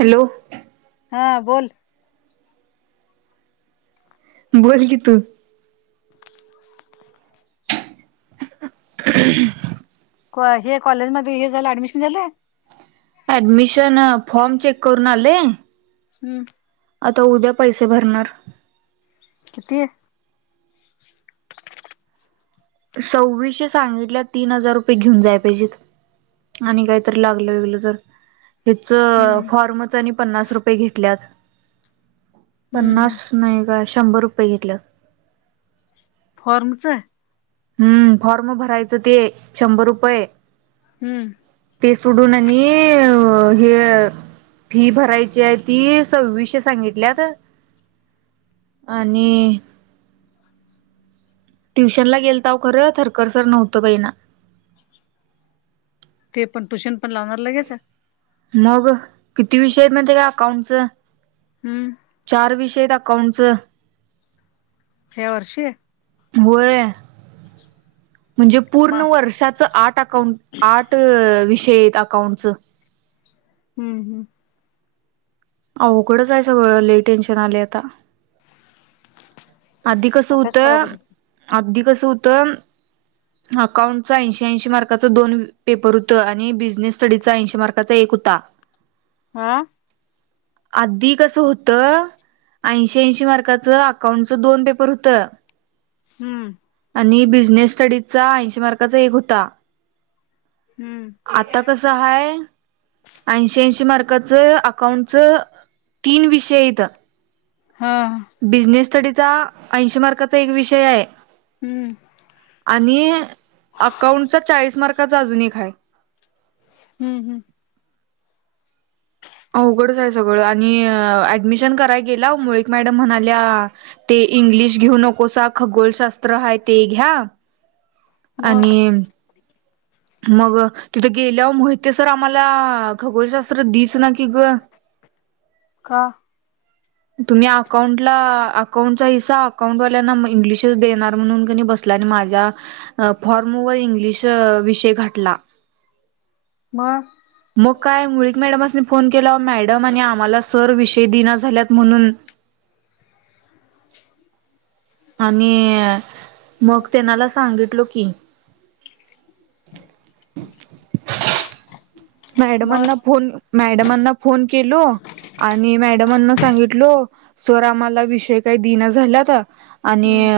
Hello. हा बोल. बोल की तू. [unintelligible] कॉ हे कॉलेज मध्ये हे झालं ऍडमिशन झालं. ऍडमिशन फॉर्म चेक करून आले हम्म. आता उद्या पैसे भरणार. किती? सव्वीसशे सांगितल्यात तीन हजार रुपये घेऊन जाय पाहिजेत. आणि काहीतरी लागलं बिगल तर. हम्म त्याच फॉर्मच आणि पन्नास रुपये घेतल्यात. हम्म हम्म पन्नास नाही ग शंभर रुपये घेतलं. फर्मचे? हम्म फॉर्म भरायचं ते शंभर रुपये हम्म. ते सोडून आणि हे फी भरायची आहे ती सव्वीशे सांगितल्यात आणि ट्युशन ला गेल ताव खरं थरकर सर नव्हतं बहिना. तेपण पण ट्युशन पण लावणार लगेच? मग किती विषय हाईत माहिते का अकाउंटचं हम्म चार विषय ये अ काउंटच. ह्या वर्षी? होय. म्हणजे म पूर्ण वर्षाचं आठ अकाउंट आठ विषय येत अकाउंटचं. हम्म हम्म. आवघडच हाय सगळं लय टेन्शन आलय आता. आधी कस अभ्यास होत कराय पाहिजे आब्धी कस होत अकाउंट चा ऐशी ऐंशी मार्काचं दोन पेपर हुतं आणि बिझनेस स्टडीचा ऐशी मार्काचा एक हु ता. आं. आधी कसं होतं ऐंशी ऐंशी मार्काचं अकाउंटच दोन पेपर होतं हम्म. आणि बिझनेस स्टडीजचा ऐंशी मार्काचा एक होता. हम्म आता कस आहे ऐंशी ऐंशी मार्क अकाउंट च तीन विषय येतं हा बिझनेस स्टडीचा ऐंशी मार्काचा एक विषय आहे. हम्म. आणि अकाउंटचा चाळीस मार्काचा अजून एक आहे. हम्म हम्म. अवघडच आहे सगळं आणि ऍडमिशन कराय गेला मुळीक मॅडम म्हणाल्या ते इंग्लिश घेऊ नकोसा खगोलशास्त्र आहे ते घ्या. मग आणि मग तिथे गेल्यावर मोहिते सर आम्हाला खगोलशास्त्र दिस सना कि ग का तुम्ही अकाउंटला अकाउंटचा हिसा अकाउंटवाल्यांना इंग्लिशच देणार म्हणून बसलाय ना माझ्या फॉर्म वर इंग्लिश विषय घटला. म मग काय मुळीक मॅडमसनी फोन केला, मॅडम आणि आम्हाला सर विषय दिना झाल्यात म्हणून. आणि मग त्यांनाला सांगितलो की [inaudible] मग मॅडमांना फोन मॅडमांना फोन केलो आणि मॅडमना सांगित लो सर विषय काही दिन झालाता. आणि हम्म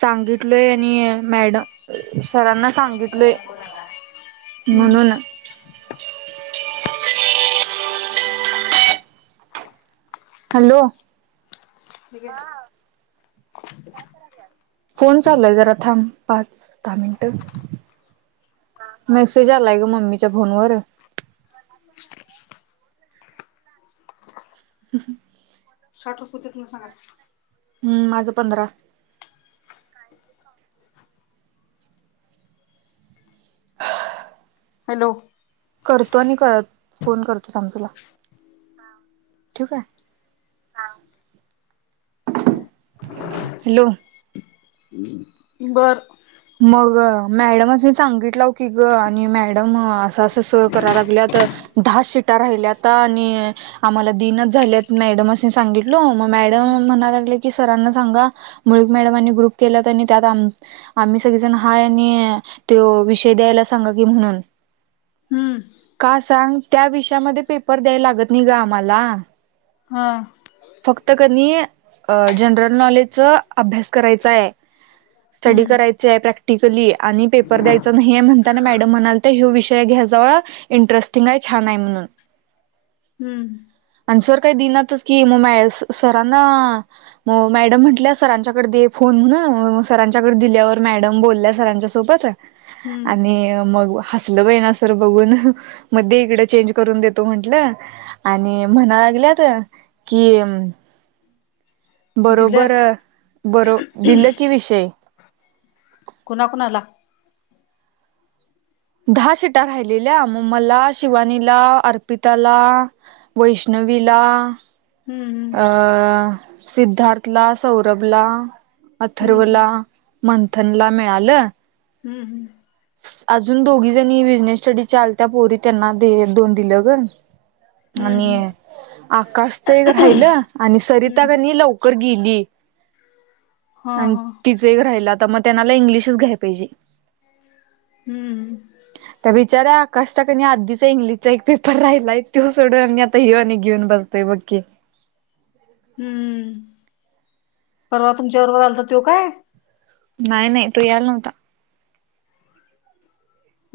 सांगितलय आणि मॅडम सरांना सांगितलय. हम्म बोल ना. हॅलो ठीक आहे फोन चालूय जरा थांब पाच दहा मिनिटं. मेसेज आलाय ग मम्मीच्या फोन वरून. ह [inaudible] हम्म माझं पंधरा. [inaudible] हॅलो करतो आणि करत फोन करतो थांब तुला. ठीक आहे हॅलो बरं मग मॅडमचनी सांगितलं हो की ग आणि मॅडम असं असं सर करा लागल्या तर. दहा सिटा राहिल्या आता आणि आम्हाला दिनच झाल्यात मॅडम सांगितल मग मॅडम. म्हणायला लागले की, सरांना सांगा मोहित मॅडम आणि ग्रुप केलाय त्यात आम्ह. आम्ही सगळेजण हाय आणि तो विषय द्यायला सांगा की म्हणून. हम्म हा सांग त्या विषयामध्ये पेपर द्याय लागत नाही गं आम्हाला. हा फक्त कनी जनरल नॉलेज च अभ्यास करायचा आहे स्टडी हम्म करायच आहे प्रॅक्ट. प्रॅक्टिकली आणि पेपर द्यायच नाहीये म्हणता. मॅडम म्हण्यालत्या तो विषय घे जो, इंटरेस्टिंग आहे, छान आहे म्हणून. हम्म आणि सर काही दिनाच की मग म सरांना मग मॅडम म्हंटल्या सरांच्याकडे दे फोन. सरांच्याकडे दिल्यावर मॅडम बोलल्या सरांच्या सोबत हम्म आणि मग हसलं बायिना सर बघून मग दे इकड चेंज करून देतो म्हटलं आणि म्हणा लागल्यात कि बरोबर दिलं बरो दिलं की विषय कुणाकुणाला दहा सीट राहिलेल्या मग मला शिवानीला अर्पिताला वैष्ण विला हम्म अं सिद्धार्थ ला सौरभला हम्म अथर्वला मंथन ला मिळालं हम्म हम्म अजून दोघी जणी बिझनेस स्टडी चालत पोरी त्यांना दोन दिलं ग हम्म हम्म आणि आकाश तर एक राहिलं आणि सरिता हम्म हम्म. कनी लवकर गेली हा आणि हा तिच एक राहिला आता मग त्यांनाला इंग्लिशच घ्याय पाहिजे हम्म बचार्या आकाशचा कनी आधीचा एक इंग्लिशचा एक पेपर राहिलाय तो सोडून आता हिअनी घेऊन बसतय बघकी ह हम्म परवा तुमच्या बरोबर आलता त्यो काय नाही नाही तो याला नव्हता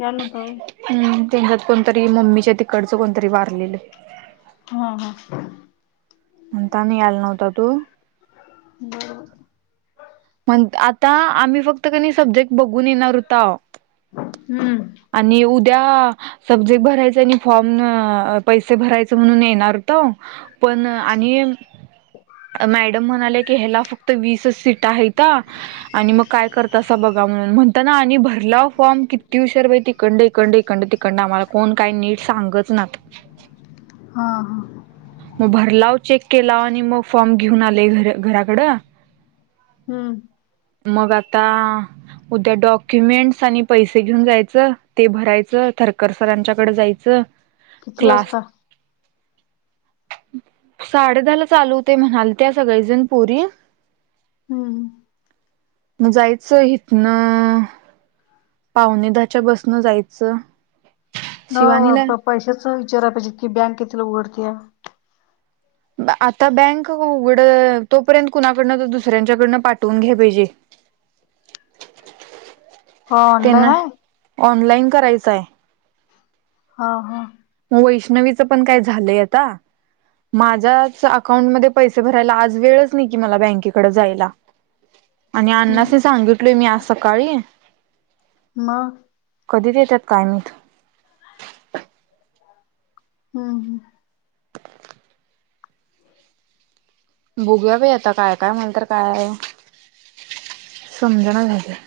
याल नवहता व्हय हम्म त्यांच्यात कोणतरी मम्मीच्या तिकडच कोणतरी वारलेलं हा हा म्हणता नि यायला नव्हता तो बरोबर आता आम्ही फक्त कणी सब्जेक्ट बघून येणार होताव हम्म त्या सब्जेक्ट भरायच आणि फॉर्म पैसे भरायचे म्हणून येणार त पण आणि मॅडम म्हणाले की ह्याला फक्त वीसच सीट आहेत आणि मग काय करतासा बघा म्हणून म्हणताना आणि भरलाव फॉर्म किती उशिर बाई तिकडन इकंड इंड तिकंड आम्हाला कोण काही नीट सांगच ना हा हा मग भरलाव चेक केलाव आणि मग फॉर्म घेऊन आले घराकड हम्म मग आता उद्या डॉक्युमेंटस आणि पैसे घेऊन जायचं ते भरायच थरकर सरांच्याकडे जायचं किती क्लास वाजता साडे दहा ला चालू होतय म्हणालत्या सगळेजण पोरी हम्म मग जायचं हितन पावणे दहाच्या बसनं जायचं शिवानीला न पैशाच विचाराय पाहिजे होत ती बँक कितला उघडतया आता बँक उघड तोपर्यंत कुणाकडनं दुसऱ्यांच्याकडन पाठवून घ्या पाहिजे हो ऑनलाईन आहे ऑनलाइन करायचंय हा हा मग वैष्णवीचं पण काय झालंय आता माझ्याच अकाउंटमध्ये पैसे भरायला आज वेळच नाही की मला बँकेकडे जायला आणि अण्णास हम्म सांगितलोय मी आज सकाळी म कधी देतात काय माहीत हम्म - हम्म बोगूया बाई आता काय-काय म्हं तर काय? संमजना झालंय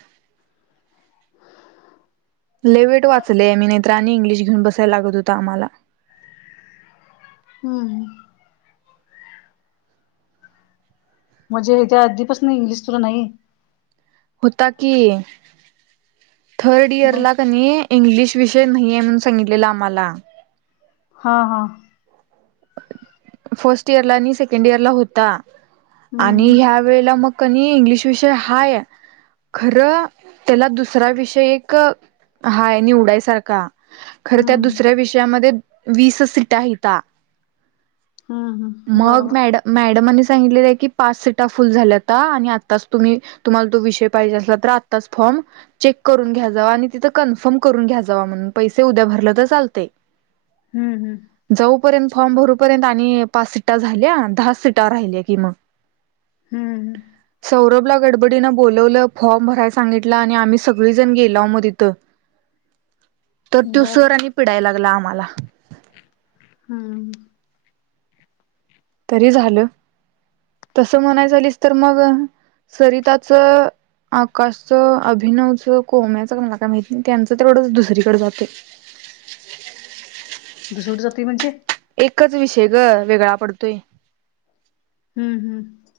[inaudible] लेवेट वाचले आणि नाहीतर आणि इंग्लिश घेऊन बसाय लागत होतं आम्हाला. हम्म म्हणजे हेच्या आधीपासनं इंग्लिश तुला नाही? होता की थर्ड इयर मग ला कनी इंग्लिश विषय नाहीये म्हणून सांगितलेलं आम्हाला. हां-हां फर्स्ट इयरला आणि सेकंड इयरला होता आणि हम्म ह्या वेळला मग कनई इंग्लिश विषय हाय. खरं त्याला दुसरा विषय एक हाय निवडायसारखा. खरं त्या हम्म दुसऱ्या विषयामध्ये वीसच सीटा हायता. हम्म हम्म मग बरोबर. मॅड मॅडमानी स सांगीतलेलं की पाच सीटा फुल झाल्याता आणि आत्ताच तुम्ही तुम्हाला तो विषय पाहिजे असला तर आत्ताच फो अं चेक करून घ्या जावा, आणि तिथं कन्फर्म करून घ्या जावा, म्हणून पैसे उद्या भर तर चालतेय. हम, हम्म. पर्यंत फॉर्म भरूपर्यंत आणि पाच सीटा झाल्या दहाच सीटा राहिल्या कि मग. हम्म हं. सौरभला गडबडीनं बोलावलं फॉर्म भराय सांगितलं आणि आम्ही सगळीजण गेलोव मग तिथं. तर हम्म तो बर. सर आणि पिडाय लागला आम्हाला. हम्म. तरी झालं, तस म्हणाय झालीस तर मग सरिताचं आकाशचं, अभिनवचं कोम्याचं मला काय माहित नाही, त्यांचं तिकडंच दुसरीकडे जातय. [unintelligible] [inaudible] दुसरीकड जातय म्हणजे? एकच विषय ग वेगळा पडतोय. हम्म, हम्म.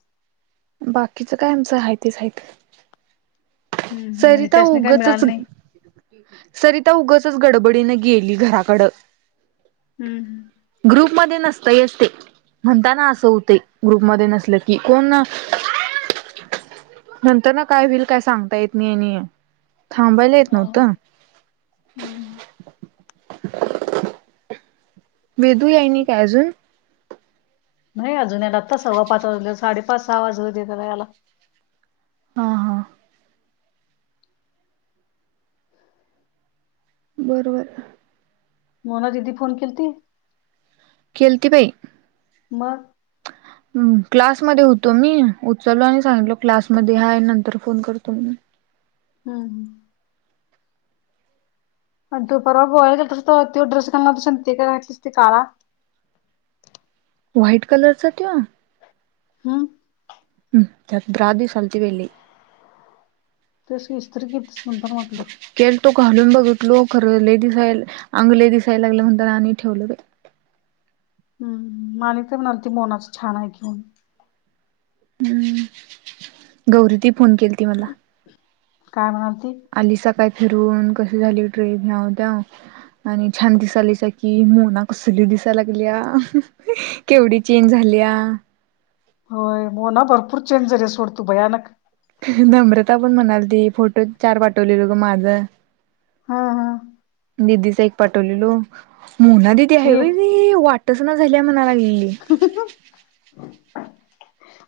बाकीचं काय आमचं आहे तेच हायीत. हम्म हम्म. म्हणजे सरिता त्यासनी काय उगचच मिळालं नाही. सरिता उगचंच गडबडीनें गेली घराकडं हम्म हम्म. ग्रुप मध्ये नसतयच ते, म्हणताना असं होतंय ग्रुपमध्ये नसल की कोण ना नंतर ना काय होईल काय सांगता येत नाही, आणि थांबायला येत हम्म हा नव्हतं? हम्म. वेदू याई नाय काय अजून? नाही अजून याला आत्ता सव्वा पाच वाजलेत, साडेपाच, सहा वाजू देत त्याला यायला. हा. हा. बरोबर. मोना दीदी फोन केलती? केलती बाई मग? अं क्लासमध्ये होतो मी, उचललो आणि सांगितलो क्लासमध्ये हाय, नंतर फोन करतो म्हणून [unintelligible] [inaudible] हं. हं. आणि तो परवा [unintelligible] तो ड्रेस घालणार होतीस आणि तो का ड्रेस घातलीसं काळा व्हाईट कलरचा तो हं हम्, त्यात ब्रा दिसलती बाई लय. तेच की, इस्त्री केलतीस म्हणताना वाटलं ग. केलतो घालून बघितलो, खर लय दिसाय अंग लय दिसायला लागलं म्हणताना आणि ठेवलो. [unintelligible] [inaudible] माणिक पण म्हणालती मोनाच छान हाय कि म्हणुन हम्म, गौरी ती फोन केल ती मला काय म्ह आली सकाळी फिरून, कस झाली ट्रेन ह्यांव त्यांव आणि छान दिसायलासा कि, मोना कसली दिसा लागल्या केवढी चेंज झाल्या त्या होय मो ना भरपूर चेंज झाल्या, सोड तू, भयानक. नम्रता पण म्हणालती, फोटो चार पाठवलेल ग माझं हा. हा. दिदीच एक पाठवलेलो, मोना दिदी आहे शी भा वाटच ना झाली म्हणा लागली हहहह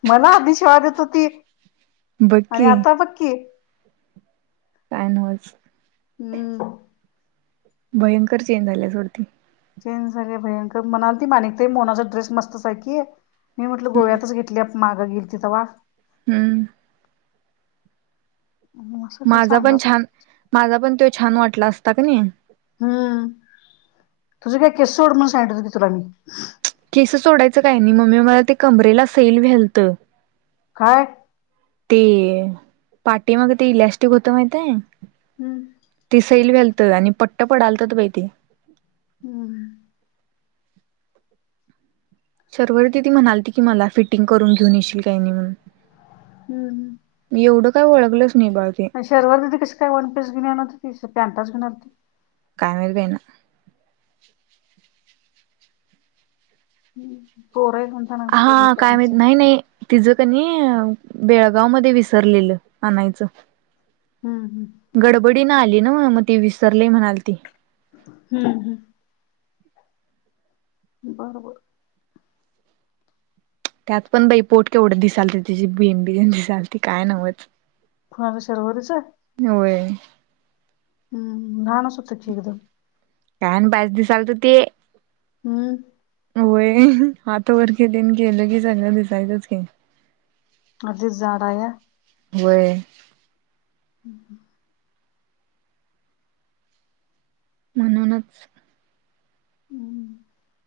मला आधिश वाढत होती बघ आणि की आता बक्की काय नवलच हम्म भयंकर चेंज झाल्या सोडती चेंज झाले भयंकर म्हणाल ती मानिकतय मोनाचा ड्रेस मस्त सारखी आहे. मी म्हटलं गोव्यातच घेतली मागं गेली तिथं वा हम्म असं का माझा पण सांगालती छान माझा पण तो छान वाटला असता का नाही. तु काय केसो उड मन संड क तरणी केस सोडायचं काय नाही मम्मी मला ते कमरेला सैल व्यालत. काय ते पाटी मग ते इलॅस्टिक होतं माहितय हम्म ते सैल वलत आणि पट्ट पडालत बाई ते हम्म शर्वरती ती म्हणालती की मला फिटिंग करून घेऊन येशील काय नाही म्हणून हम्म हम्म मी एवढं काय ळगलं शर्ववर दिी कस काय वन पीस घेणारणार होती ति पॅन्टच घेणार होती कायमरी पईना होोर हा काय मा नाही नाही तिझ कनी बेळगाव मध्ये विसरलेलं आणायचं हम्म हम्म गडबडी ना आली ना मग त विसरले म्हणाल ती हम्म हम्म बरो बर त्यात पण बाई पोट केवढे दिसाल ते त्याची बिनबिज दिसाल त काय नव्हत. कूणां शर्वररीच आहे. होय हम्म जाण सुतचीकत कायण पाच दिस आलत ते हम्म होय आातवररखतीन केलं की चांगलं दिसायचंच. अध जाड या वर हम् ह म्हणूनच हम्म [unintelligible]